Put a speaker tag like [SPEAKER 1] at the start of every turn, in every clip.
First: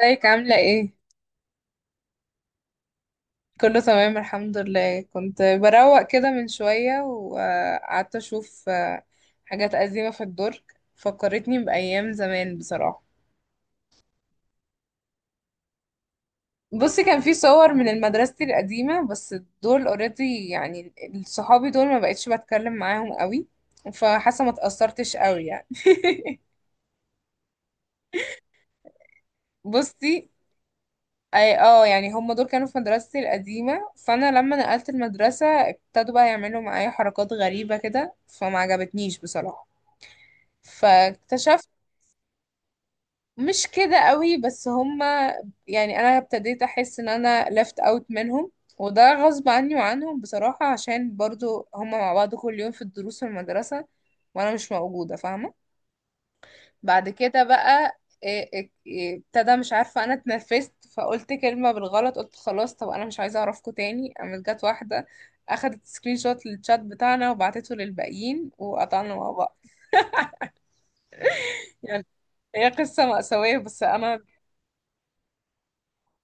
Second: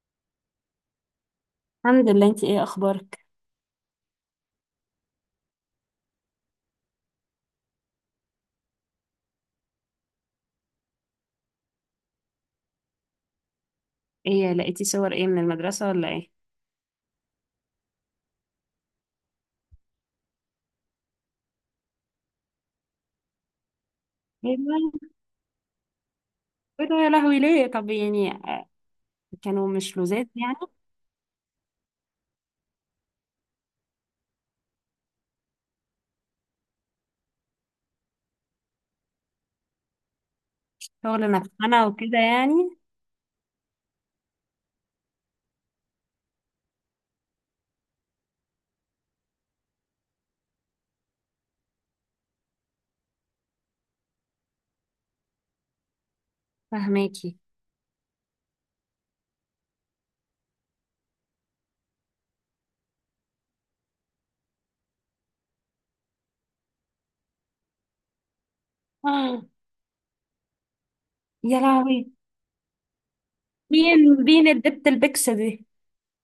[SPEAKER 1] ازيك عاملة ايه؟
[SPEAKER 2] الحمد لله، انتي ايه اخبارك؟
[SPEAKER 1] كله تمام الحمد لله. كنت بروق كده من شوية وقعدت اشوف حاجات قديمة في الدرج. فكرتني بأيام زمان بصراحة.
[SPEAKER 2] ايه لقيتي صور ايه من المدرسة ولا ايه؟
[SPEAKER 1] بصي، كان في صور من مدرستي القديمة، بس دول اوريدي يعني. صحابي دول ما بقتش بتكلم معاهم قوي، فحاسة ما
[SPEAKER 2] ايه ده؟
[SPEAKER 1] اتأثرتش قوي يعني.
[SPEAKER 2] ايه ده يا لهوي؟ ليه طب يعني، كانوا مش
[SPEAKER 1] بصي،
[SPEAKER 2] لوزات يعني؟
[SPEAKER 1] اي يعني هم دول كانوا في مدرستي القديمة، فانا لما نقلت المدرسة ابتدوا بقى يعملوا معايا حركات غريبة كده فما عجبتنيش بصراحة.
[SPEAKER 2] شغل
[SPEAKER 1] فاكتشفت
[SPEAKER 2] نفسنا وكده يعني.
[SPEAKER 1] مش كده قوي، بس هما يعني انا ابتديت احس ان انا left out منهم، وده غصب عني وعنهم بصراحة عشان برضو هما مع بعض كل يوم في الدروس في المدرسة وانا مش موجودة، فاهمة؟ بعد
[SPEAKER 2] فهماكي.
[SPEAKER 1] كده بقى إيه- إيه- إيه، ابتدى، مش عارفة، انا اتنفست فقلت كلمة بالغلط، قلت خلاص طب انا مش عايزة اعرفكوا تاني. قامت جت واحدة اخدت سكرين شوت للشات بتاعنا وبعتته للباقيين وقطعنا مع
[SPEAKER 2] آه،
[SPEAKER 1] بعض.
[SPEAKER 2] يا
[SPEAKER 1] يعني
[SPEAKER 2] لهوي.
[SPEAKER 1] هي قصة مأساوية بس أنا.
[SPEAKER 2] مين؟ مين الدبت البكس دي؟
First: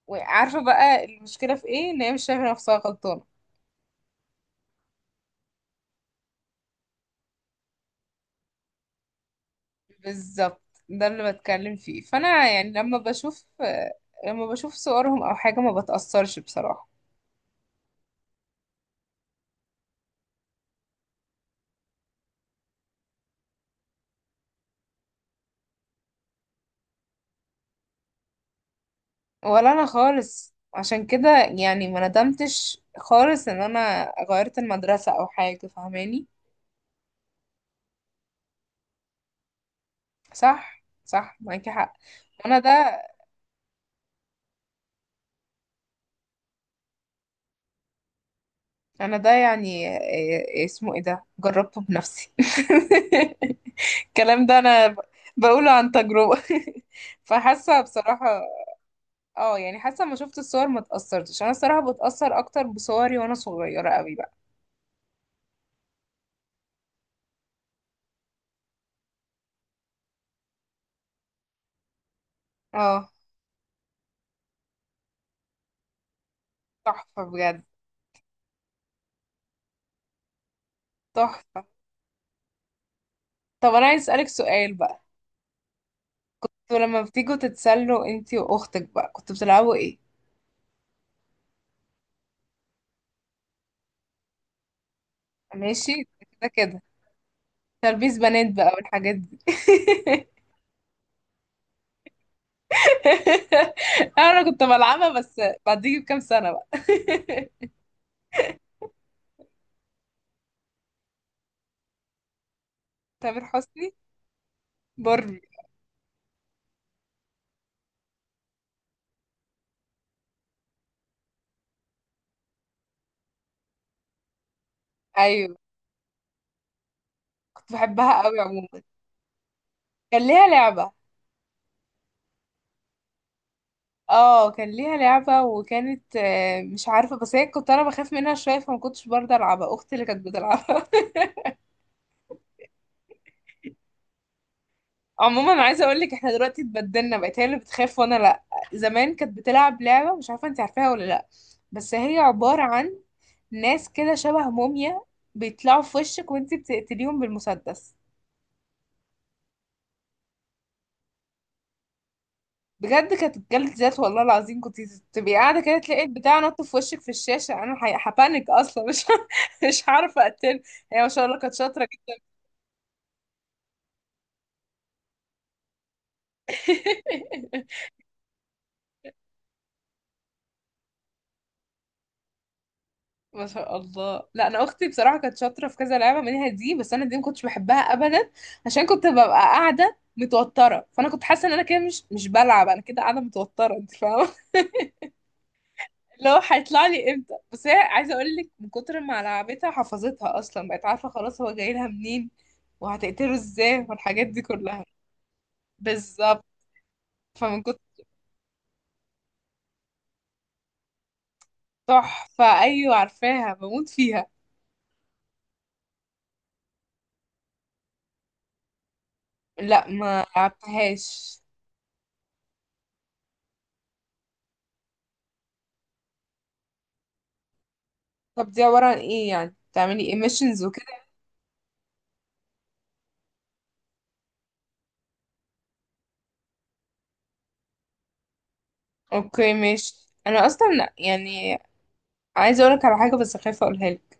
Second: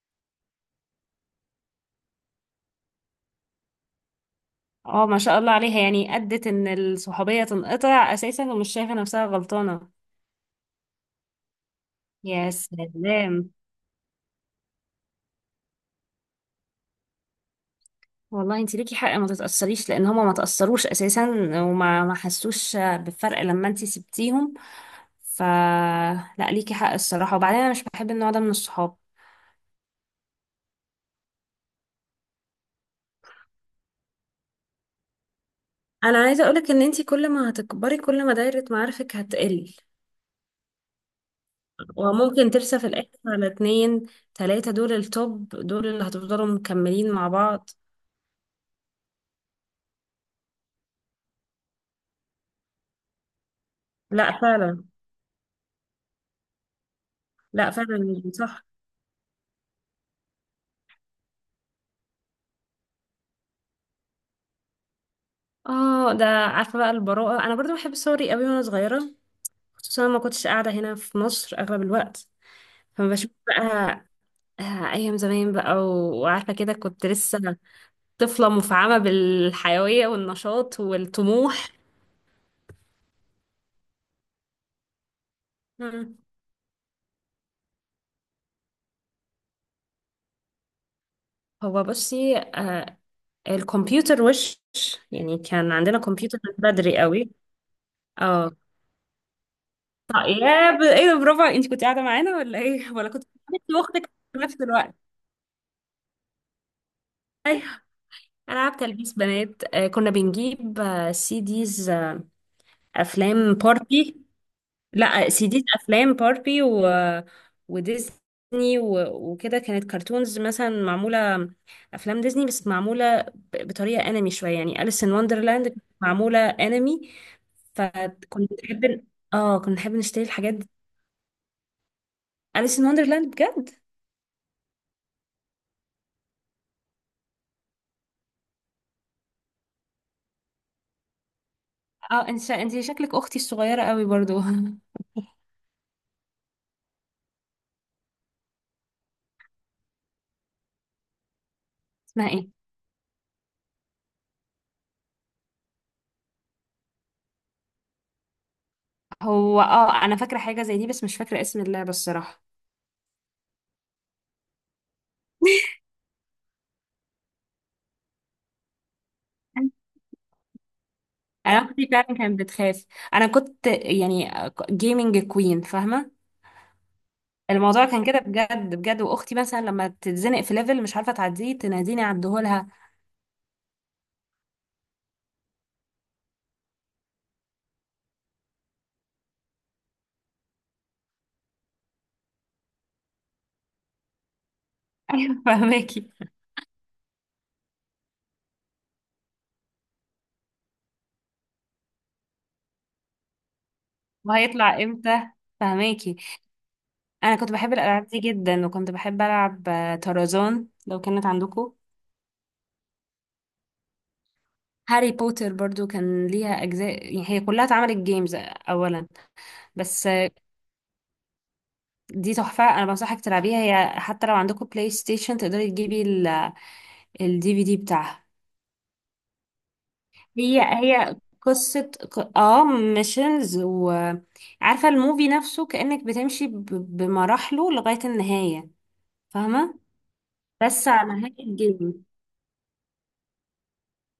[SPEAKER 1] وعارفة بقى المشكلة في ايه؟ ان هي مش شايفة نفسها غلطانة.
[SPEAKER 2] اه ما شاء الله عليها، يعني ادت ان الصحوبية تنقطع اساسا ومش شايفة نفسها غلطانة.
[SPEAKER 1] بالظبط، ده اللي بتكلم فيه. فانا
[SPEAKER 2] يا
[SPEAKER 1] يعني لما بشوف
[SPEAKER 2] سلام.
[SPEAKER 1] لما بشوف صورهم او حاجة ما بتأثرش بصراحة.
[SPEAKER 2] والله انت ليكي حق، ما تتأثريش لان هما ما تأثروش اساسا وما ما حسوش بالفرق لما انت سبتيهم. ف لا ليكي حق الصراحة، وبعدين انا مش بحب النوع ده من الصحاب.
[SPEAKER 1] ولا انا خالص، عشان كده يعني ما ندمتش خالص ان انا غيرت المدرسة او حاجة،
[SPEAKER 2] انا
[SPEAKER 1] فاهماني؟
[SPEAKER 2] عايزه اقولك ان انتي كل ما هتكبري كل ما دايره معارفك هتقل،
[SPEAKER 1] صح صح، معاكي حق.
[SPEAKER 2] وممكن
[SPEAKER 1] انا ده
[SPEAKER 2] ترسى في الاخر على اتنين تلاته، دول التوب دول اللي هتفضلوا مكملين مع بعض.
[SPEAKER 1] انا ده يعني اسمه ايه؟ ده جربته بنفسي.
[SPEAKER 2] لا
[SPEAKER 1] الكلام ده
[SPEAKER 2] فعلا.
[SPEAKER 1] انا بقوله عن تجربة.
[SPEAKER 2] لا
[SPEAKER 1] فحاسة
[SPEAKER 2] فعلا مش
[SPEAKER 1] بصراحة.
[SPEAKER 2] صح.
[SPEAKER 1] اه يعني حاسه، ما شفت الصور ما اتأثرتش. انا الصراحه بتأثر اكتر بصوري وانا صغيره قوي بقى.
[SPEAKER 2] اه، ده عارفه بقى البراءه، انا برضو بحب صوري قوي وانا صغيره. خصوصا ما كنتش قاعده هنا في مصر اغلب الوقت، فما
[SPEAKER 1] اه
[SPEAKER 2] بشوف بقى آه، ايام زمان بقى وعارفه كده كنت
[SPEAKER 1] تحفه
[SPEAKER 2] لسه
[SPEAKER 1] بجد.
[SPEAKER 2] طفلة مفعمة بالحيوية والنشاط
[SPEAKER 1] تحفه.
[SPEAKER 2] والطموح.
[SPEAKER 1] طب انا عايز اسالك سؤال بقى.
[SPEAKER 2] مم.
[SPEAKER 1] انتوا لما بتيجوا تتسلوا انتي واختك بقى كنتوا بتلعبوا ايه؟
[SPEAKER 2] هو بصي، الكمبيوتر وش، يعني كان عندنا
[SPEAKER 1] ماشي.
[SPEAKER 2] كمبيوتر
[SPEAKER 1] كده
[SPEAKER 2] من
[SPEAKER 1] كده.
[SPEAKER 2] بدري قوي.
[SPEAKER 1] تلبيس بنات
[SPEAKER 2] اه.
[SPEAKER 1] بقى والحاجات دي.
[SPEAKER 2] طيب يا ايه ده، برافو، انت كنت قاعدة معانا ولا ايه، ولا كنت قاعدة واختك في
[SPEAKER 1] انا
[SPEAKER 2] نفس
[SPEAKER 1] كنت
[SPEAKER 2] الوقت؟
[SPEAKER 1] بلعبها بس بعديه بكام سنه بقى.
[SPEAKER 2] ايوه. العاب تلبيس بنات، كنا بنجيب سي ديز،
[SPEAKER 1] تامر
[SPEAKER 2] افلام
[SPEAKER 1] حسني.
[SPEAKER 2] باربي. لا
[SPEAKER 1] باربي.
[SPEAKER 2] سيديز افلام باربي و... وديزني و... وكده كانت كرتونز مثلا معموله افلام ديزني، بس معموله بطريقه انمي شويه، يعني اليس ان
[SPEAKER 1] ايوه
[SPEAKER 2] وندرلاند كانت معموله انمي.
[SPEAKER 1] كنت بحبها قوي
[SPEAKER 2] فكنت
[SPEAKER 1] عموما.
[SPEAKER 2] نحب، اه كنا نحب
[SPEAKER 1] كان
[SPEAKER 2] نشتري
[SPEAKER 1] ليها
[SPEAKER 2] الحاجات دي.
[SPEAKER 1] لعبه.
[SPEAKER 2] اليس ان وندرلاند بجد.
[SPEAKER 1] اه كان ليها لعبة، وكانت مش عارفة، بس هي كنت انا بخاف منها شوية فما كنتش برضه العبها، اختي اللي كانت بتلعبها.
[SPEAKER 2] اه، انت انت شكلك اختي الصغيره قوي برضو.
[SPEAKER 1] عموما انا عايزة اقولك، احنا دلوقتي اتبدلنا، بقت هي اللي بتخاف وانا لا. زمان كانت بتلعب لعبة، مش عارفة انت عارفاها ولا لا، بس هي
[SPEAKER 2] اسمها ايه؟
[SPEAKER 1] عبارة عن ناس كده شبه موميا بيطلعوا في وشك وانت بتقتليهم بالمسدس.
[SPEAKER 2] هو اه، انا فاكره حاجه زي دي بس مش فاكره اسم اللعبه الصراحه.
[SPEAKER 1] بجد كانت جلد ذات، والله العظيم. كنت تبقي قاعدة كده تلاقي البتاع نط في وشك في الشاشة. انا هبانك اصلا مش مش عارفة اقتله. هي ما شاء الله كانت
[SPEAKER 2] انا
[SPEAKER 1] شاطرة.
[SPEAKER 2] اختي فعلا كانت بتخاف، انا كنت يعني جيمنج كوين، فاهمه؟ الموضوع كان كده بجد بجد. واختي مثلا لما تتزنق في ليفل مش عارفه تعديه تناديني عدهولها.
[SPEAKER 1] ما شاء الله. لا انا اختي بصراحه كانت شاطره في كذا لعبه منها دي، بس انا دي ما كنتش بحبها ابدا، عشان كنت ببقى قاعده متوتره. فانا كنت حاسه ان انا كده مش بلعب، انا كده قاعده متوتره، انت فاهمه؟
[SPEAKER 2] ايوه فهماكي.
[SPEAKER 1] اللي هو هيطلع لي امتى. بس هي عايزه اقول لك، من كتر ما لعبتها حفظتها اصلا، بقت عارفه خلاص هو جاي لها منين وهتقتله ازاي والحاجات دي
[SPEAKER 2] وهيطلع
[SPEAKER 1] كلها.
[SPEAKER 2] امتى، فهماكي.
[SPEAKER 1] بالظبط.
[SPEAKER 2] انا كنت
[SPEAKER 1] فمن
[SPEAKER 2] بحب
[SPEAKER 1] كتر.
[SPEAKER 2] الالعاب دي جدا، وكنت بحب العب طرزان لو كانت عندكم.
[SPEAKER 1] تحفه، ايوه عارفاها، بموت فيها.
[SPEAKER 2] هاري بوتر برضو كان ليها اجزاء، يعني هي كلها اتعملت جيمز اولا.
[SPEAKER 1] لا
[SPEAKER 2] بس
[SPEAKER 1] ما لعبتهاش.
[SPEAKER 2] دي تحفه، انا بنصحك تلعبيها، هي حتى لو عندكم بلاي ستيشن تقدري تجيبي الدي في دي بتاعها.
[SPEAKER 1] طب دي عبارة عن ايه؟ يعني بتعملي
[SPEAKER 2] هي
[SPEAKER 1] emissions وكده.
[SPEAKER 2] هي قصة اه ميشنز، وعارفة الموفي نفسه كأنك بتمشي بمراحله لغاية النهاية.
[SPEAKER 1] اوكي
[SPEAKER 2] فاهمة.
[SPEAKER 1] ماشي. انا
[SPEAKER 2] بس
[SPEAKER 1] اصلا
[SPEAKER 2] على نهاية
[SPEAKER 1] يعني
[SPEAKER 2] الجيم.
[SPEAKER 1] عايزه اقولك على حاجه بس خايفه اقولها لك.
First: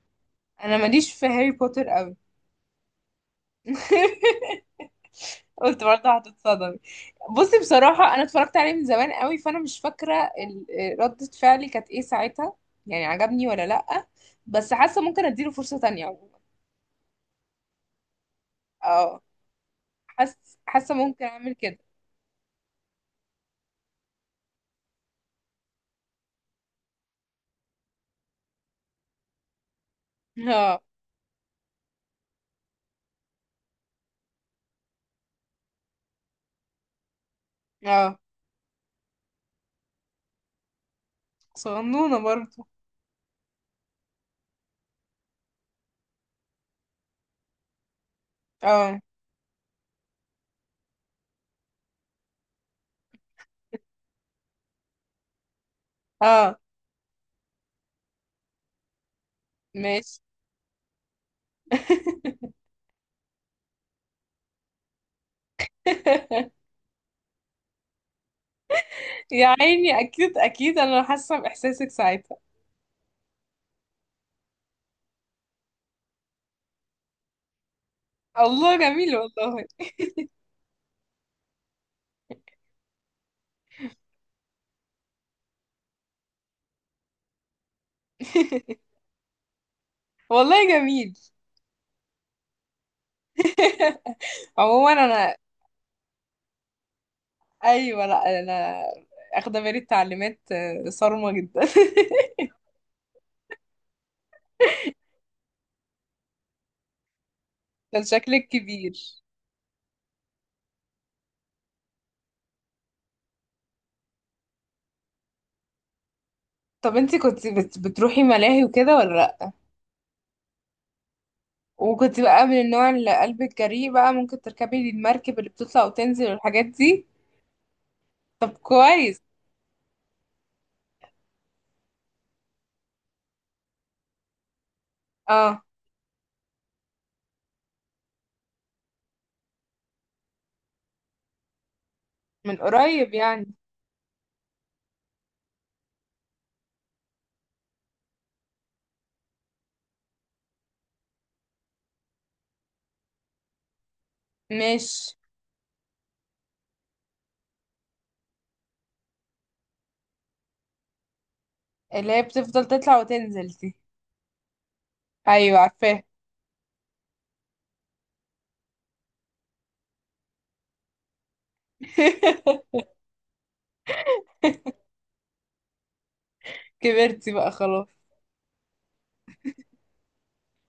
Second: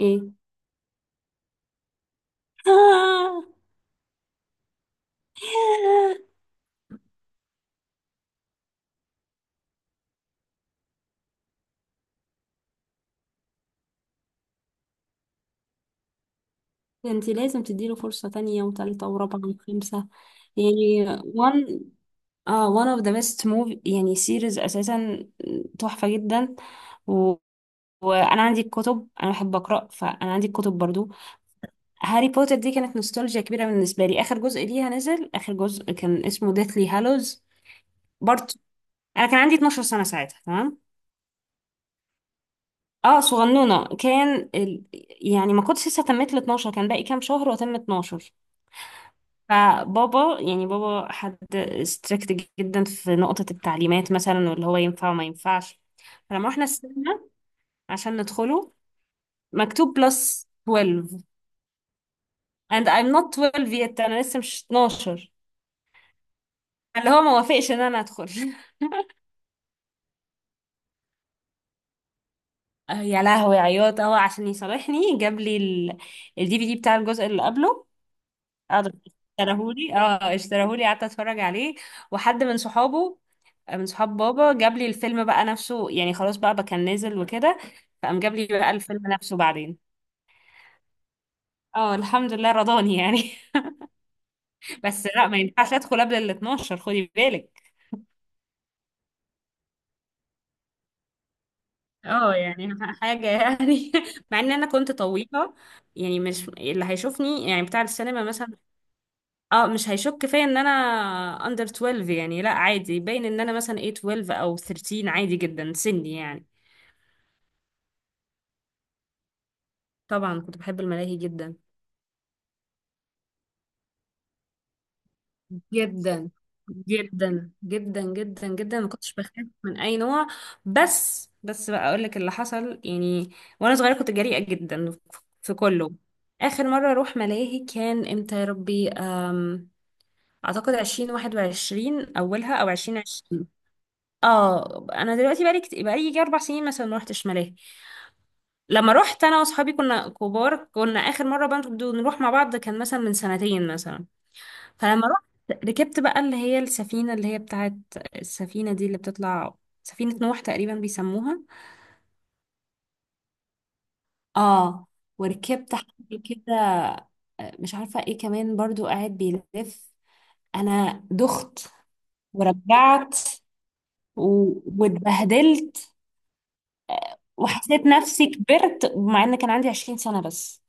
[SPEAKER 2] ايه؟
[SPEAKER 1] انا ماليش في هاري بوتر قوي. قلت برضه هتتصدمي. بصي بصراحه انا اتفرجت عليه من زمان قوي، فانا مش فاكره ردة فعلي كانت ايه ساعتها، يعني عجبني ولا لأ. بس حاسه ممكن اديله فرصه تانية عموما.
[SPEAKER 2] ده انتي لازم تديله فرصة تانية وتالتة
[SPEAKER 1] اه
[SPEAKER 2] ورابعة وخمسة.
[SPEAKER 1] حاسه، حاسه
[SPEAKER 2] يعني
[SPEAKER 1] ممكن اعمل
[SPEAKER 2] one،
[SPEAKER 1] كده.
[SPEAKER 2] اه one of the best movie يعني series اساسا، تحفة جدا. و... وانا عندي الكتب، انا بحب اقرا، فانا عندي الكتب
[SPEAKER 1] اه.
[SPEAKER 2] برضو. هاري بوتر دي كانت نوستالجيا كبيرة بالنسبة لي. آخر جزء ليها نزل، آخر جزء كان اسمه ديثلي هالوز
[SPEAKER 1] اه
[SPEAKER 2] بارت. أنا كان عندي 12 سنة ساعتها، تمام.
[SPEAKER 1] صغنونه برضه.
[SPEAKER 2] اه صغنونة. كان يعني ما كنتش لسه تميت ال 12، كان باقي كام شهر وأتم 12.
[SPEAKER 1] اه.
[SPEAKER 2] فبابا، يعني بابا حد ستريكت جدا في نقطة التعليمات مثلا، واللي هو ينفع وما ينفعش. فلما
[SPEAKER 1] اه
[SPEAKER 2] رحنا السينما عشان ندخله، مكتوب
[SPEAKER 1] ماشي.
[SPEAKER 2] بلس 12، and I'm not 12 yet، أنا لسه مش 12. اللي هو ما وافقش ان انا ادخل.
[SPEAKER 1] يا عيني، اكيد اكيد انا حاسه باحساسك ساعتها.
[SPEAKER 2] يا لهوي، عياط اهو. عشان يصالحني جاب لي الدي في دي بتاع الجزء اللي قبله.
[SPEAKER 1] الله
[SPEAKER 2] قعد
[SPEAKER 1] جميل والله.
[SPEAKER 2] اشتراهولي، اه اشتراهولي، قعدت اتفرج عليه. وحد من صحابه، من صحاب بابا جاب لي الفيلم بقى نفسه، يعني خلاص بقى كان نازل وكده، فقام جاب لي بقى الفيلم نفسه بعدين.
[SPEAKER 1] والله جميل.
[SPEAKER 2] اه الحمد لله رضاني يعني.
[SPEAKER 1] عموما
[SPEAKER 2] بس لا،
[SPEAKER 1] انا.
[SPEAKER 2] ما ينفعش ادخل قبل ال 12، خدي بالك.
[SPEAKER 1] ايوه. لا انا اخده بالي، التعليمات صارمه جدا.
[SPEAKER 2] اه يعني حاجة يعني، مع ان انا كنت طويلة، يعني مش اللي هيشوفني يعني بتاع
[SPEAKER 1] كان
[SPEAKER 2] السينما
[SPEAKER 1] شكلك
[SPEAKER 2] مثلا
[SPEAKER 1] كبير.
[SPEAKER 2] اه مش هيشك فيا ان انا اندر 12 يعني. لا عادي، باين ان انا مثلا ايه، 12 او 13، عادي جدا سني يعني.
[SPEAKER 1] طب انتي كنت بتروحي ملاهي وكده ولا لا؟
[SPEAKER 2] طبعا كنت بحب الملاهي جدا
[SPEAKER 1] وكنت بقى من النوع اللي قلبك جريء بقى ممكن تركبي المركب اللي بتطلع وتنزل
[SPEAKER 2] جدا
[SPEAKER 1] والحاجات دي؟
[SPEAKER 2] جدا جدا جدا
[SPEAKER 1] طب
[SPEAKER 2] جدا، ما كنتش
[SPEAKER 1] كويس.
[SPEAKER 2] بخاف من اي نوع. بس بقى اقول لك اللي حصل يعني، وانا صغيره كنت جريئه جدا في
[SPEAKER 1] اه
[SPEAKER 2] كله. اخر مره اروح ملاهي كان امتى يا ربي؟ اعتقد 2021 اولها
[SPEAKER 1] من
[SPEAKER 2] او
[SPEAKER 1] قريب
[SPEAKER 2] 2020.
[SPEAKER 1] يعني.
[SPEAKER 2] اه انا دلوقتي بقالي بقالي يجي اربع سنين مثلا ما رحتش ملاهي. لما رحت انا واصحابي كنا كبار، كنا اخر مره بقى نروح مع بعض كان مثلا من سنتين مثلا. فلما
[SPEAKER 1] مش
[SPEAKER 2] رحت ركبت بقى اللي هي السفينه، اللي هي بتاعت السفينه دي اللي بتطلع، سفينه نوح تقريبا بيسموها.
[SPEAKER 1] اللي هي بتفضل تطلع وتنزل دي؟
[SPEAKER 2] اه
[SPEAKER 1] ايوه
[SPEAKER 2] وركبت
[SPEAKER 1] عارفاه.
[SPEAKER 2] حد كده مش عارفه ايه، كمان برضو قاعد بيلف، انا دخت ورجعت و... واتبهدلت.
[SPEAKER 1] كبرتي بقى
[SPEAKER 2] وحسيت
[SPEAKER 1] خلاص.
[SPEAKER 2] نفسي كبرت، مع ان كان عندي 20 سنه بس.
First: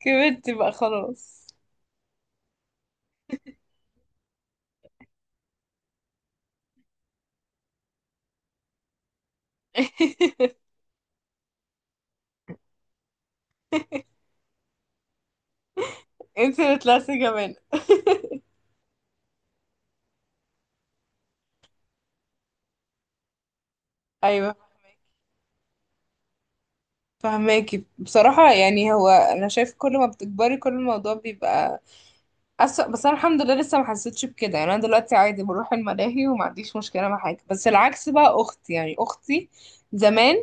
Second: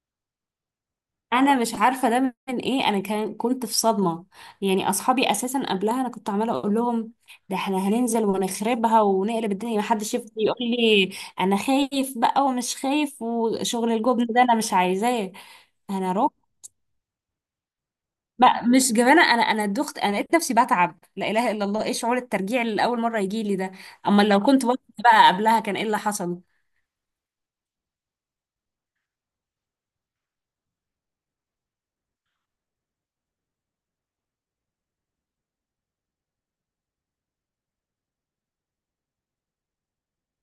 [SPEAKER 1] كبرتي بقى خلاص.
[SPEAKER 2] انا مش عارفه ده من ايه، انا كنت في صدمه. يعني اصحابي اساسا قبلها انا كنت عماله اقول لهم ده احنا هننزل ونخربها ونقلب الدنيا، محدش يفضل يقول لي انا خايف بقى ومش خايف وشغل الجبن ده انا مش عايزاه. انا رحت
[SPEAKER 1] انت اللي طلعتي جبانة.
[SPEAKER 2] بقى، مش جبانه انا دخت، انا لقيت نفسي بتعب، لا اله الا الله، ايه شعور الترجيع اللي اول مره يجي لي ده؟ اما لو
[SPEAKER 1] ايوه
[SPEAKER 2] كنت بطلت بقى قبلها كان ايه اللي حصل.
[SPEAKER 1] فهماكي بصراحة. يعني هو انا شايف كل ما بتكبري كل الموضوع بيبقى أسوأ، بس انا الحمد لله لسه ما حسيتش بكده. يعني انا دلوقتي عادي بروح الملاهي وما عنديش مشكلة مع حاجة، بس العكس بقى اختي، يعني اختي زمان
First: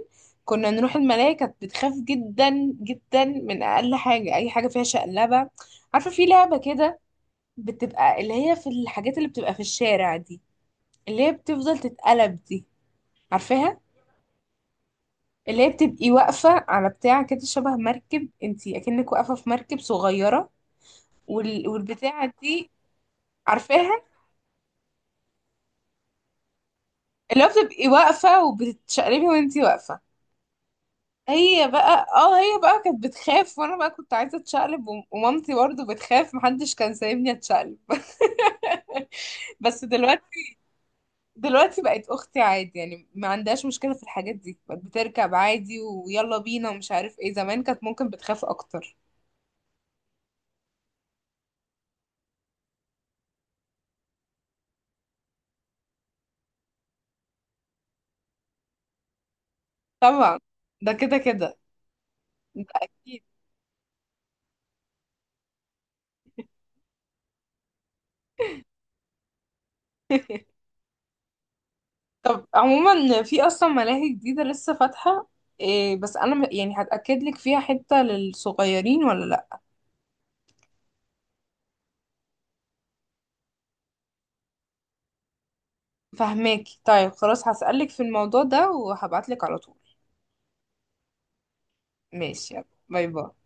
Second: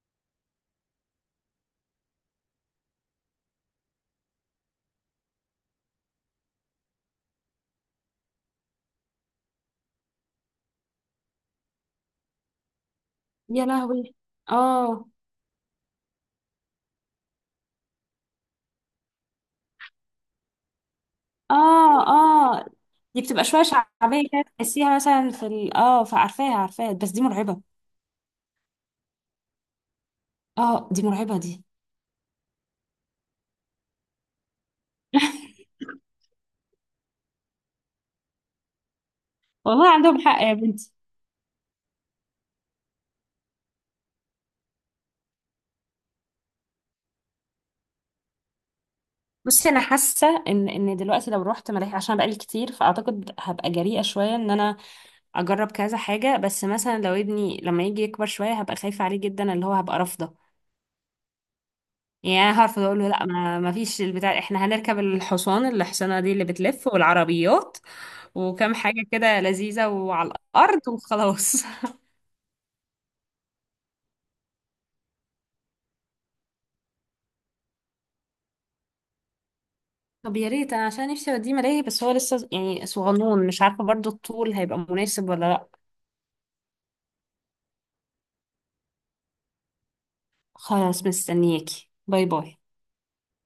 [SPEAKER 1] كنا نروح الملاهي كانت بتخاف جدا جدا من اقل حاجة، اي حاجة فيها شقلبة. عارفة في لعبة كده، بتبقى اللي هي في الحاجات اللي بتبقى في الشارع دي، اللي هي بتفضل تتقلب دي،
[SPEAKER 2] يا
[SPEAKER 1] عارفاها؟
[SPEAKER 2] لهوي. اه.
[SPEAKER 1] اللي هي بتبقي واقفة على بتاع كده شبه مركب، انتي اكنك واقفة في مركب صغيرة،
[SPEAKER 2] اه
[SPEAKER 1] والبتاعة
[SPEAKER 2] اه
[SPEAKER 1] دي.
[SPEAKER 2] دي بتبقى شويه
[SPEAKER 1] عارفاها؟
[SPEAKER 2] شعبيه كده، تحسيها مثلا في اه فعارفاها عارفاها، بس دي
[SPEAKER 1] اللي هو
[SPEAKER 2] مرعبه.
[SPEAKER 1] بتبقي واقفة وبتتشقلبي وانتي واقفة.
[SPEAKER 2] اه دي مرعبه دي.
[SPEAKER 1] هي بقى كانت بتخاف وانا بقى كنت عايزة اتشقلب، ومامتي برضو بتخاف، محدش كان سايبني اتشقلب. بس
[SPEAKER 2] والله عندهم
[SPEAKER 1] دلوقتي،
[SPEAKER 2] حق يا بنتي.
[SPEAKER 1] دلوقتي بقت اختي عادي، يعني ما عندهاش مشكلة في الحاجات دي، بقت بتركب عادي ويلا بينا ومش عارف ايه، زمان كانت ممكن بتخاف اكتر.
[SPEAKER 2] بصي انا حاسه ان دلوقتي لو رحت ملاهي عشان بقالي كتير، فاعتقد هبقى جريئه شويه ان انا اجرب كذا حاجه. بس مثلا لو ابني لما يجي يكبر شويه هبقى خايفه عليه جدا، اللي هو هبقى رافضه.
[SPEAKER 1] طبعا، ده كده كده.
[SPEAKER 2] يعني انا
[SPEAKER 1] ده
[SPEAKER 2] هعرف اقول له
[SPEAKER 1] اكيد.
[SPEAKER 2] لا، ما فيش البتاع، احنا هنركب الحصان، الحصانه دي اللي بتلف، والعربيات وكم حاجه كده لذيذه وعلى الارض وخلاص.
[SPEAKER 1] طب عموما في اصلا ملاهي جديدة لسه فاتحة، إيه بس انا يعني هتأكد لك فيها حتة للصغيرين ولا لا.
[SPEAKER 2] طب يا ريت، انا عشان نفسي اوديه ملاهي، بس هو لسه يعني صغنون مش عارفه برضو الطول هيبقى مناسب ولا لا.
[SPEAKER 1] فهماكي. طيب خلاص هسألك في الموضوع ده وهبعت لك على طول.
[SPEAKER 2] خلاص مستنياكي، باي
[SPEAKER 1] ماشي،
[SPEAKER 2] باي.
[SPEAKER 1] يلا، باي باي.